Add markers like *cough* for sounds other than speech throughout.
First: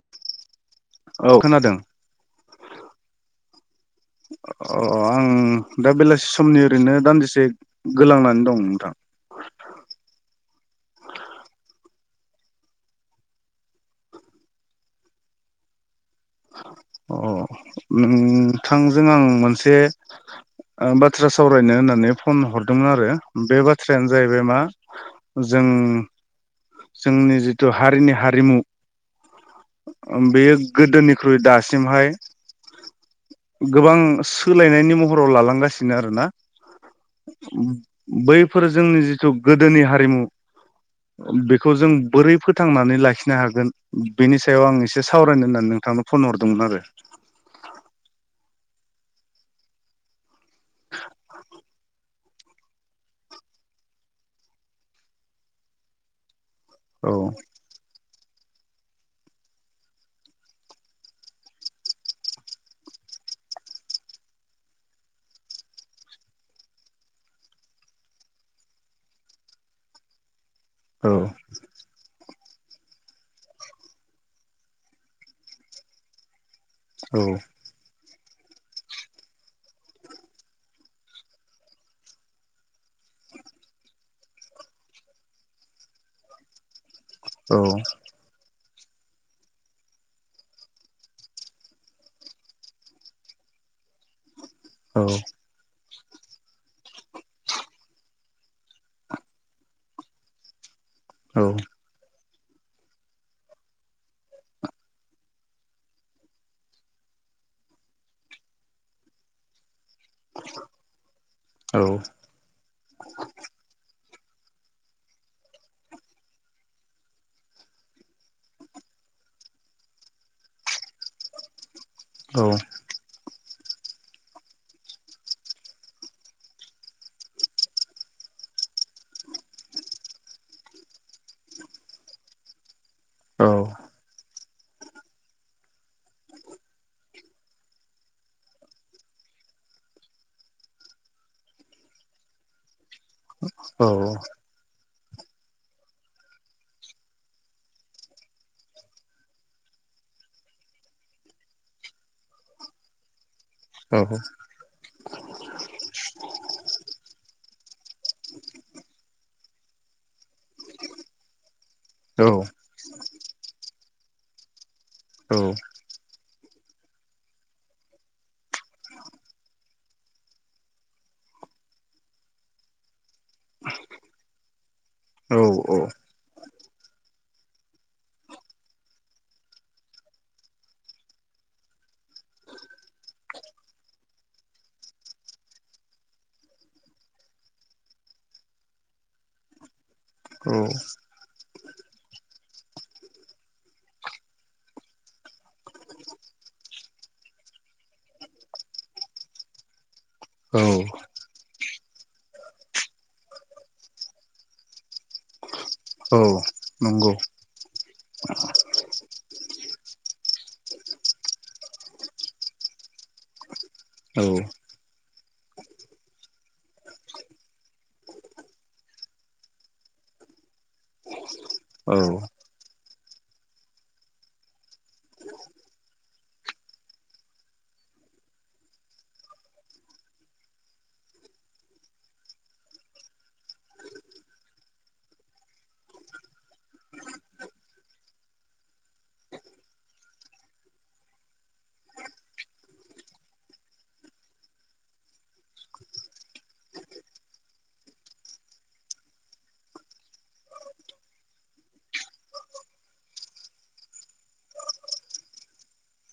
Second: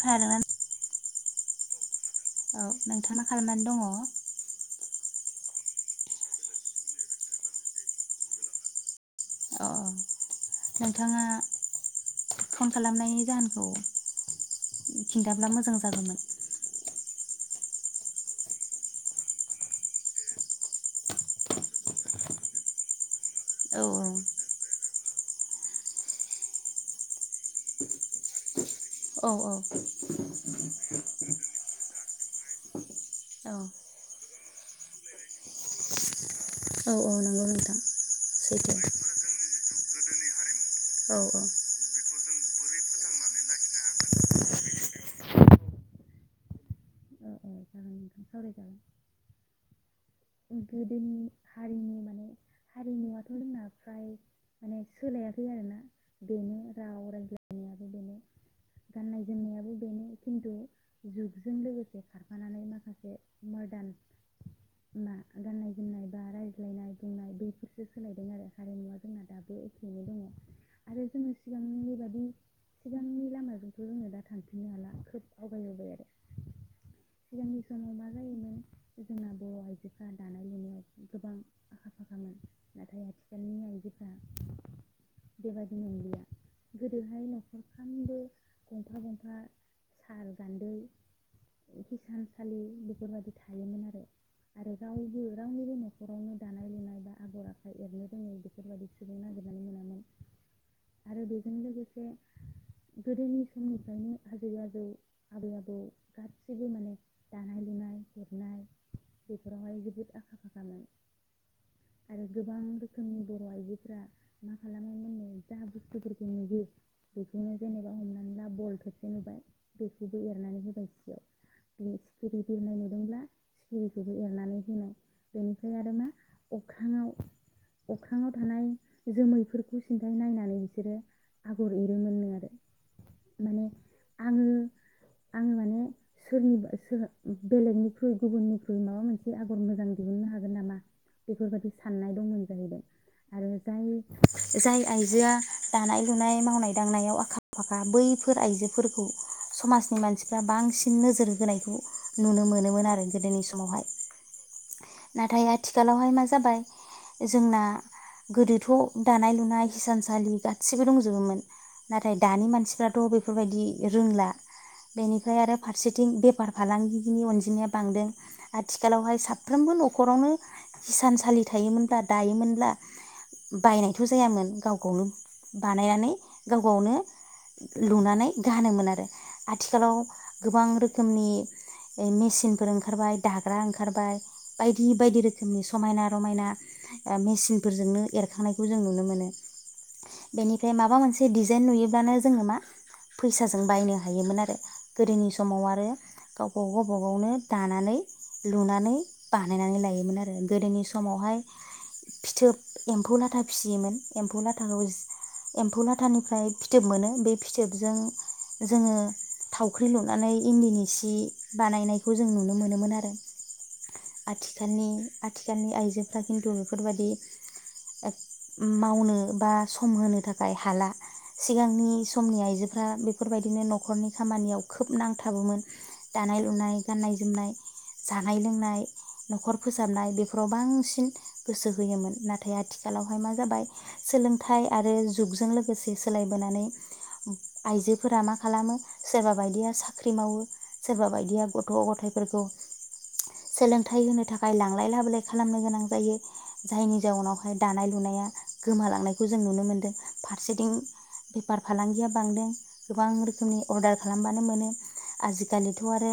खोनादोंना औ खोनादों औ नोंथाङा मा खालामनानै दङ अ आं दा बेलासि समनि ओरैनो दान्दिसे गोलांनानै दं नोंथां अ नोंथाङा फन खालामनायनि जाहोनखौ खिन्थाब्ला मोजां जागौमोन अ नोंथांजों आं मोनसे ओ बाथ्रा सावरायनो होननानै फन हरदोंमोन आरो बे औ बाथ्रायानो जाहैबाय मा जों जोंनि जिथु हारिनि हारिमु औ बेयो गोदोनिख्रुइ दासिमहाय औ गोबां सोलायनायनि महराव लालांगासिनो आरो ना औ औ नंगौ नोंथां बैफोर सैथो जोंनि जिथु गोदोनि हारि औ औ *unintelligible* बेखौ जों बोरै फोथांनानै लाखिनो हागोन बेनि सायाव आं एसे सावरायनो होननानै नोंथांनो फन हरदोंमोन आरो औ जागोन *inaudible* गोदोनि हारि फ्राय माने सोलायाखै आरोना बेनो राव औ रायज्लायनायाबो बेनो गाननाय जोमनायाबो बेनो खिन्थु जुगजों लोगोसे खारफानानै माखासे मदार्न मा गाननाय जोमनाय बा रायज्लायनाय बुंनाय बैफोरसो सोलायदों आरो हारिमुवा जोंना दाबो एखेयैनो दङ आरो औ जोङो सिगांनि बादि सिगांनि लामाजोंथ' जोङो दा थांफिननो हाला खोब आवगायबोबाय आरो औ सिगांनि समाव मा जायोमोन जोंना बर' आइजोफ्रा दानाय लुनायाव गोबां आखा फाखामोन नाथाय बेबायदि मोनलिया औ गंफा गंफा साल गान्दै हिसानसालि बेफोरबायदि थायोमोन आरो आरो औ रावबो रावनिबो न'खरावनो दानाय लुनाय बा आगर आखाइ एरनो रोङै बेफोरबायदि सुबुं नागिरनानै मोनामोन आरो औ बेजों लोगोसे गोदोनि समनिफ्रायनो आजै आजौ आबै आबौ गासिबो माने दानाय लुनाय हेबनाय बेफोरावहाय जोबोद आखा फाखामोन औ आरो गोबां रोखोमनि बर' आइजोफोरा मा खालामोमोननो जा बुस्थुफोरखौ नुयो बेखौनो जेनेबा हमनानै ला बल खेबसे नुबाय बेखौबो एरनानै होबाय सियाव बे सिखिरि औ बिरनाय नुदोंब्ला सिखिरिखौबो एरनानै होनाय बेनिफ्राय आरो मा अख्राङाव अख्राङाव थानाय जोमैफोरखौ सिन्थाय नायनानै बिसोरो आगर एरोमोननो आरो औ माने आङो आङो माने सोरनिबा सोर बेलेगनिख्रुइ गुबुननिख्रुइ माबा मोनसे आगर मोजां दिहुननो हागोन नामा बेफोरबायदि साननाय दंमोन जाहैदों आरो औ जाय जाय आइजोआ दानाय लुनाय मावनाय दांनायाव आखा फाखा बैफोर आइजोफोरखौ समाजनि मानसिफ्रा बांसिन नोजोर होनायखौ नुनो मोनोमोन आरो गोदोनि समाव आसामावहाय नाथाय आथिखालावहाय मा जाबाय जोंना गोदोथ' दानाय लुनाय हिसानसालि गासैबो दंजोबोमोन नाथाय दानि मानसिफ्राथ' बेफोर बेफोरबायदि रोंला बेनिफ्राय आरो फारसेथिं बेफार फालांगिनि अनजिमाया बांदों आथिखालावहाय साफ्रोमबो न'खरावनो हिसानसालि थायोमोनब्ला दायोमोनब्ला बायनायथ' जायामोन गाव गावनो बानायनानै गाव गावनो लुनानै गानोमोन आरो आथिखालाव गोबां रोखोमनि ओ मेसिनफोर ओंखारबाय दाग्रा ओंखारबाय बायदि बायदि रोखोमनि समायना रमायना ओ मेसिनफोरजोंनो एर दिखांनायखौ जों नुनो मोनो बेनिफ्राय माबा मोनसे डिजाइन नुयोब्लानो जोङो मा फैसाजों बायनो हायोमोन आरो गोदोनि समाव आरो गावबा गावबा गावनो दानानै लुनानै बानायनानै लायोमोन आरो गोदोनि समावहाय फिथोब एम्फौ लाथा फिसियोमोन एम्फौ लाथाखौ एम्फौ लाथानिफ्राय फिथोब मोनो नंगौ बे फिथोबजों जोङो थावख्रि लुनानै इन्दिनि सि बानायनायखौ जों नुनो मोनोमोन आरो औ आथिखालनि आथिखालनि आइजोफ्रा खिन्थु बेफोरबायदि मावनो बा सम होनो थाखाय हाला सिगांनि समनि आइजोफ्रा बेफोरबायदिनो न'खरनि खामानियाव खोब नांथाबोमोन दानाय लुनाय गाननाय जोमनाय जानाय लोंनाय न'खर फोसाबनाय बेफोराव बांसिन गोसो होयोमोन नाथाय नाथाय आथिखालावहाय मा जाबाय सोलोंथाइ आरो जुगजों लोगोसे सोलायबोनानै आइजोफोरा मा खालामो सोरबा बायदिया साख्रि मावो सोरबा बायदिया गथ' गथायफोरखौ सोलोंथाइ होनो थाखाय लांलाय लाबोलाय खालामनो गोनां जायो जायनि जाउनाव माय दानाय लुनाया गोमालांनायखौ जों नुनो मोनदों फारसेथिं बेफार फालांगिया बांदों गोबां रोखोमनि अर्डार खालामबानो मोनो आजिखालिथ' आरो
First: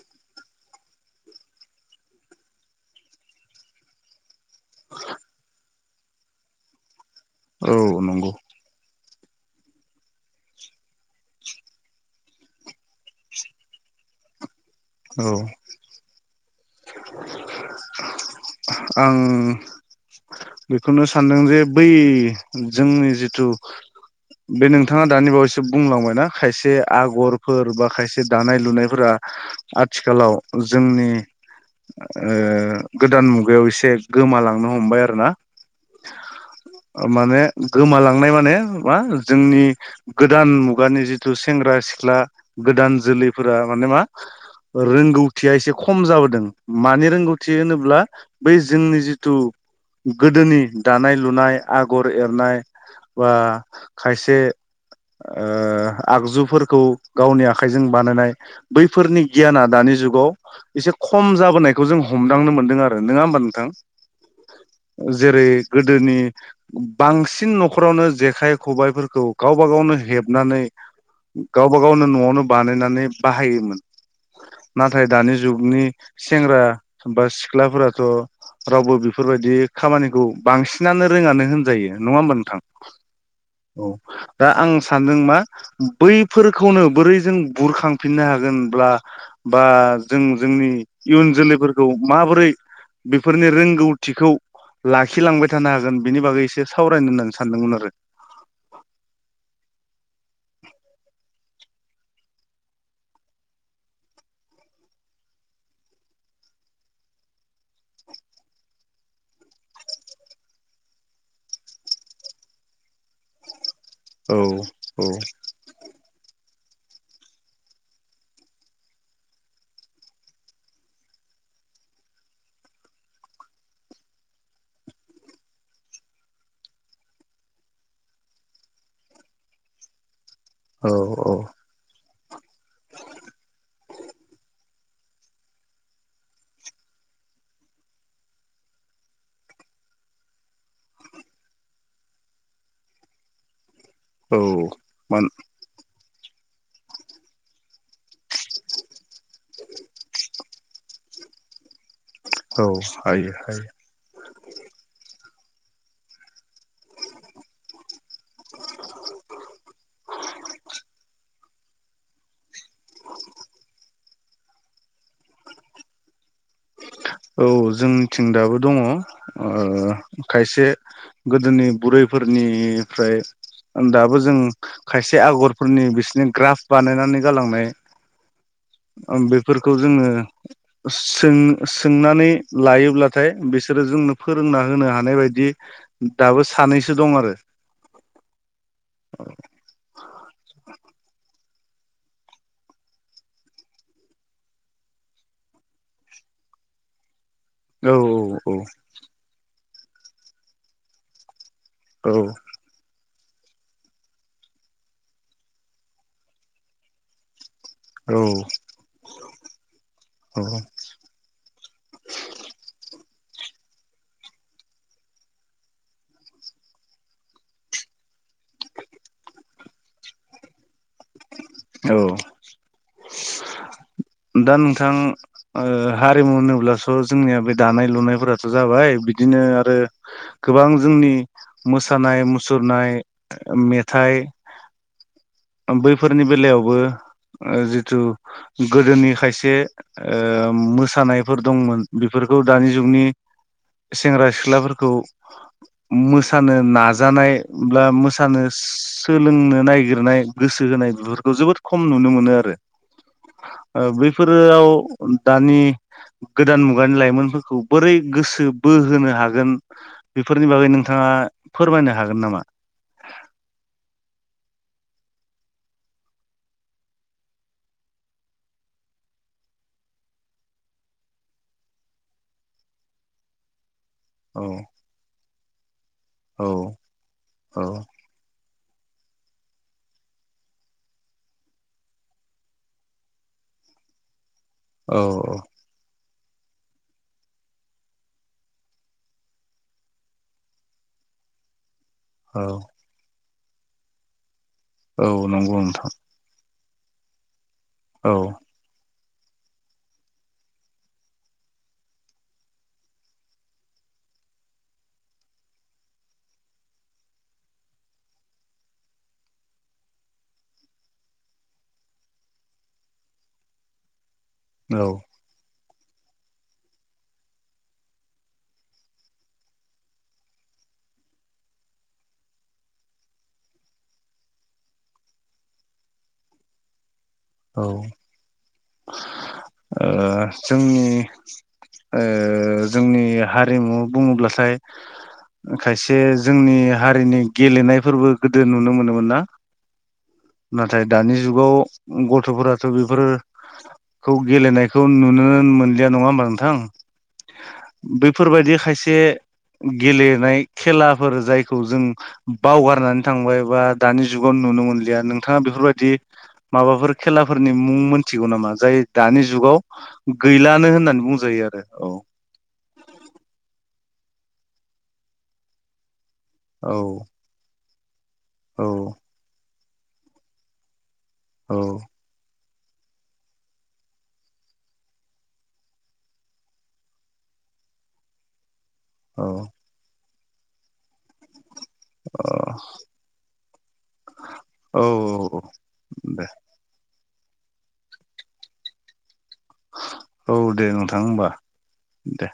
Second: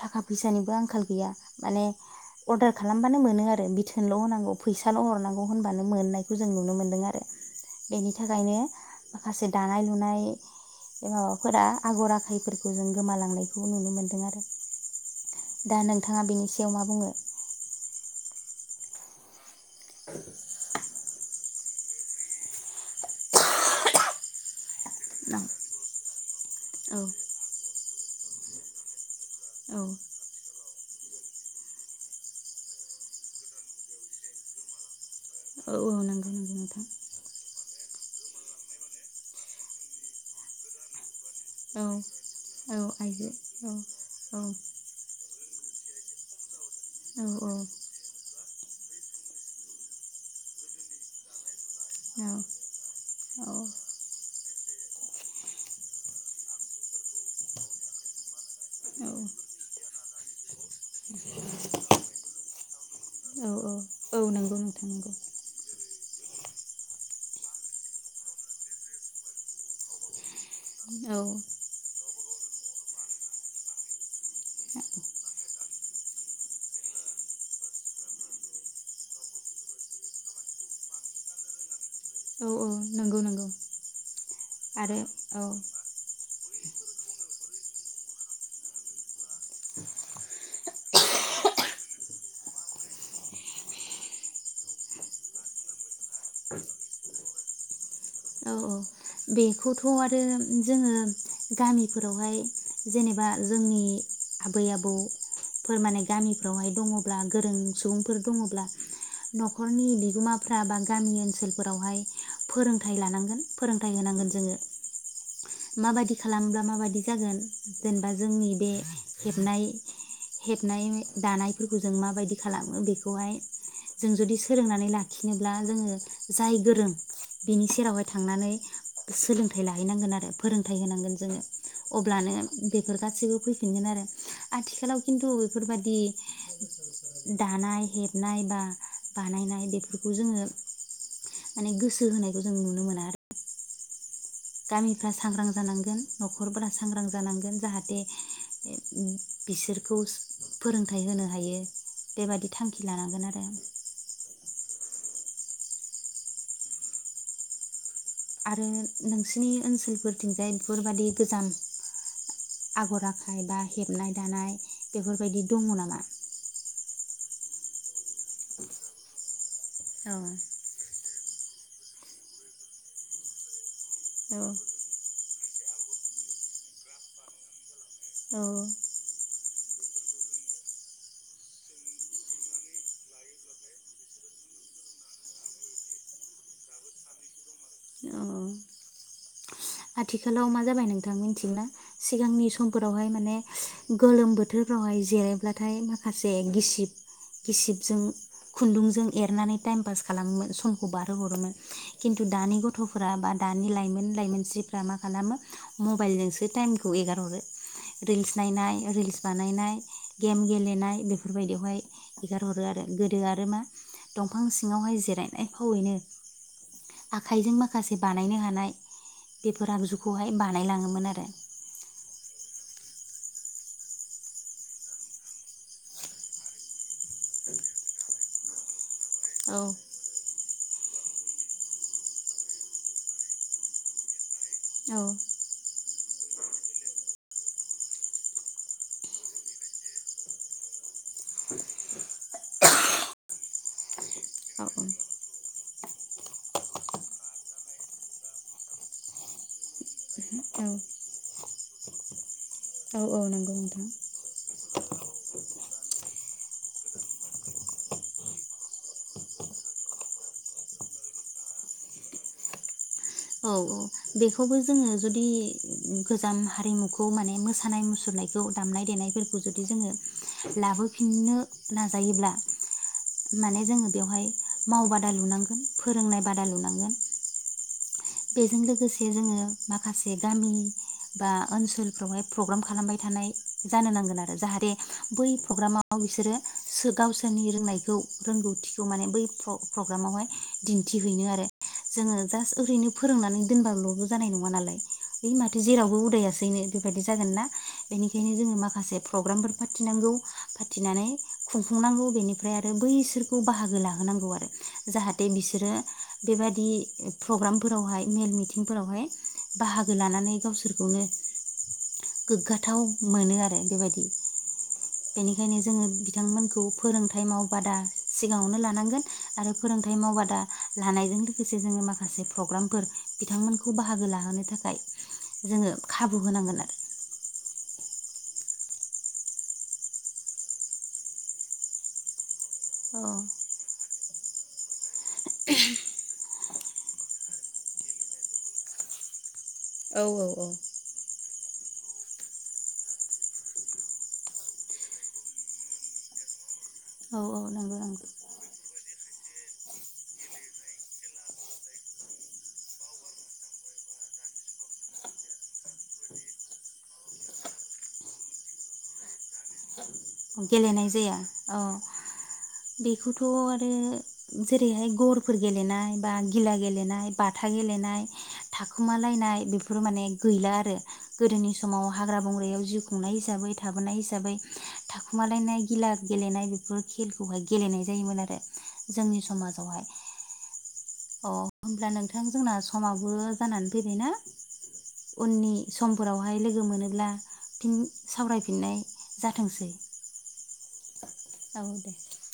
थाखा फैसानिबो आंखाल गैया माने अर्डार खालामबानो मोनो आरो बिथोनल' होनरनांगौ फैसाल' हरनांगौ। आब' होनबानो मोननायखौ जों नुनो मोनदों आरो बेनि थाखायनो माखासे दानाय लुनाय माबाफोरा आगर आखायफोरखौ जों गोमालांनायखौ नुनो मोनदों आरो दा नोंथाङा बेनि सायाव मा बुङो? आं *inaudible* बेखौनो सानदों जे बै जोंनि जिथु बे नोंथाङा दानि बावैसो बुंलांबायना खायसे औ आगरफोर बा खायसे दानाय लुनायफोरा औ आथिखालाव जोंनि ओ गोदान मुगायाव एसे गोमालांनो हमबाय आरो ना औ औ नंगौ नंगौ माने गोमालांनाय माने मा जोंनि गोदान मुगानि जि सेंग्रा औ सिख्ला औ गोदान आइजो जोलैफोरा औ माने मा औ रोंगौ थिया एसे खम जाबोदों। माने औ रोंगौथि होनोब्ला बै जोंनि जिथु गोदोनि दानाय लुनाय आगर एरनाय बा औ खायसे ओ आगजुफोरखौ गावनि आखाइजों बानायनाय बैफोरनि गियान दानि जुगाव एसे खम जाबोनायखौ जों हमदांनो मोनदों आरो नङा होमबा औ नोंथां औ नंगौ नोंथां नंगौ जेरै गोदोनि बांसिन न'खरावनो जेखाइ खबाइफोरखौ गावबा गावनो हेबनानै औ गावबा गावनो नवावनो बानायनानै बाहायोमोन नाथाय दानि जुगनि सेंग्रा बा सिख्लाफोराथ' रावबो बेफोरबायदि खामानिखौ बांसिनानो रोङानो होनजायो नङा होमबा औ नोंथां औ नंगौ नंगौ औ दा आं आरो सानदों मा औ बैफोरखौनो बोरै जों बुरखांफिननो हागोनब्ला बा जों जोंनि इयुन जोलैफोरखौ माबोरै बेफोरनि रोंगौथिखौ लाखिलांबाय थानो हागोन बिनि बागै एसे सावरायनो होननानै सानदोंमोन आरो औ औ बेखौथ' आरो जोङो गामिफोरावहाय जेनेबा जोंनि आबै आबौफोर माने गामिफ्रावहाय दङब्ला गोरों सुबुंफोर दङब्ला न'खरनि बिगोमाफ्रा बा गामि ओनसोलफोरावहाय फोरोंथाइ लानांगोन फोरों होनांगोन जोङो आरो माबायदि खामब्ला दा माबायदि जागोन जेनेबा जोंनि बे हेबनाय हेबनाय दानायफोरखौ जों माबायदि खालामो बेखौहाय जों जुदि सोलोंनानै लाखिनोब्ला जोङो जाय गोरों बिनि सेरावहाय थांनानै सोलोंथाइ लाहैनांगोन आरो फोरोंथाइ औ होनांगोन औ जोङो प्लानो बेफोर गासैबो फैफिनगोन आरो आथि आथिखालाव खिन्थु बेफोरबायादि दानाय हेबनाय बा बानायनाय बेफोरखौ जोङो माने गोसो होनायखौ जों नुनो मोना आरो औ गामिफ्रा मान सांग्रां जानांगोन न'खरफोरा सांग्रां जानांगोन जाहाथे बिसोरखौ फोरोंथाइ होनो हायो बेबादि औ थांखि लानांगोन हायो आरो हायो आरो नोंसिनि ओनसोलफोरथिंजाय बेफोरबादि गोजाम आगर आखाय बा हेबनाय दानाय बेफोरबायदि दङ नामा? औ जोंनिथिं दाबो दङ औ खायसे गोदोनि बुरैफोरनिफ्राय दाबो जों औ खायसे आगर फोरनि बिसिोरनि ग्राफ बानायनानै गालांनाय औ फोरखौ जोङो सों सोंनानै लायोब्लाथाय बिसोरो जोंनो फोरोंना होनो हानाय बायदि दाबो सानैसो दं आरो औ आथिखालाव मा जाबाय नोंथां मिथिगोना? सिगांनि समफोरावहाय माने गोलोम बोथोरफ्रावहाय जिरायब्लाथाय माखासे गिसिब औ गिसिबजों खुन्दुंजों एरनानै टाइम पास खालामोमोन समखौ बारहो हरोमोन औ खिनथु दानि गथ' फोर बा दानि लाइमोन लाइमोनस्रि फोरा मा खालामो मबाइलजोंसो टाइमखौ एगार हरो औ रिल्स नायनाय रिल्स बानायनाय औ गेम गेलेनाय बेफोरबायायदियावहाय हगारहरो आरो गोदो गोदो आरो मा दंफां सिङावहाय जिरायनाय फावैनो आखाइजों माखासे बानायनो हानाय बेफोर आगजुखौहाय बानायलाङो मोन आरो औ दा नोंथां हारिमु होनोब्लास' जोंनिया बे दानाय लुनायफोराथ' जाबाय बि बिदिनो औ आरो गोबां जोंनि मोसानाय मुसुरनाय मेथाइ औ बैफोरनि बेलायावबो जिथु गोदोनि खायसे मोसानायफोर दंमोन बेफोरखौ दानि जुगनि सेंग्रा सिख्लाफोरखौ मोसानो नाजानाय बा मोसानो सोलोंनो नागिरनाय औ गोसो होनाय बेफोरखौ जोबोद खम नुनो मोनो औ औ नंगौ नोंथां आरो बेफोराव दानि गोदान मुगानि लाइमोनफोरखौ बोरै गोसो बोहोनो हागोन बेफोरनि बागै नोंथाङा फोरमायनो हागोन नामा? औ औ बेखौबो जोङो जुदि गोजाम हारिमुखौ माने मोसानाय मुसुरनायखौ दामनाय देनायफोरखौ जुदि जोङो लाबोफिननो नाजायोब्ला माने जोङो बेवहाय औ मावबादा लुनांगौ नि फोरोंनाय बादा औ लुनांगोन औ बेजों लोगोसे जोङो माखासे गामि बा ओनसोलफ्रावहाय प्रग्राम खालामबाय थानाय जानो नांगोन आरो जाहाथे बै औ प्रग्रामाव बिसोरो गावसोरनि रोंनायखौ रोंगौथिखौ माने बै प्रग्रामावहाय दिन्थिहैनो आरो जोंङो औ जास्ट ओरैनो नानै दोनबाल जानाय नङा नालाय औ बे नंगौ माथो नोंथां जेरावबो उदायसैनो बेबायदि जागोन ना औ बेनिखायनो जोङो माखासे प्रग्रामफोर फाथिनांगौ फाथिनानै खुंफुंनांगौ बेनिफ्राय आरो बैसोरखौ बाहागो लाहोनांगौ आरो जाहाथे बिसोरो बेबादि प्रग्राम फोरावहाय मेल मिथिंफोरावहाय बाहागो लानानै गावसोरखौनो गोग्गाथाव मोनो आरो बेबायदि औ बेनिखायनो जोङो बिथांमोनखौ फोरोंथाइ मावबादा सिगाङावनो लानांगोन आरो फोरोंथाइ मावबादा लानायजों लोगोसे जोङो माखासे प्रग्रामफोर बिथांमोनखौ बाहागो लाहोनो थाखाय जोङो खाबु होनांगोन आरो औ ओ जोंनि ओ जोंनि औ हारिमु बुङोब्लाथाय खायसे जोंनि हारिनि गेलेनायफोरबो गोदो नुनो मोनोमोन ना औ औ औ नाथाय दानि जुगाव गथफोराथ‌ बेफोरखौ गेलेनायखौ नुोनो मोनलिया नङा होमबा नोंथां औ औ नंगौ नंगौ बैफोरबायदि खायसे गेलेनाय खेलाफोर जायखौ जों बावगारनानै थांबाय बा दानि जुगाव नुनो मोनलिया नोंथाङा बेफोरबायदि माबाफोर खेलाफोरनि मुं मोनथिगौ नामा जाय दानि जुगाव गैलानो गेलेनाय होननानै जाया बुंजायो औ आरो बेखौथ आरो जेरैहाय गरफोर गेलेनाय बा गिला औ गेलेनाय बाथा गेलेनाय नाय औ थाखोमालायनाय बेफोर बेफोर माने गैला आरो गोदोनि औ समाव हाग्रा बंग्रायाव जिउ खुंनाय हिसाबै थाबोनाय हिसाबै थाखुमालायनाय गिला गेलेनाय बेफोर खेलखौहाय गेलेनाय जायोमोन आरो जोंनि औ समाजावहाय अ होमब्ला नोंथां जोंना समाबो जानानै फैबायना औ उननि दे समफोरावहाय लोगो मोनोब्ला सावरायफिननाय जाथोंसै औ *unintelligible* होमबा दे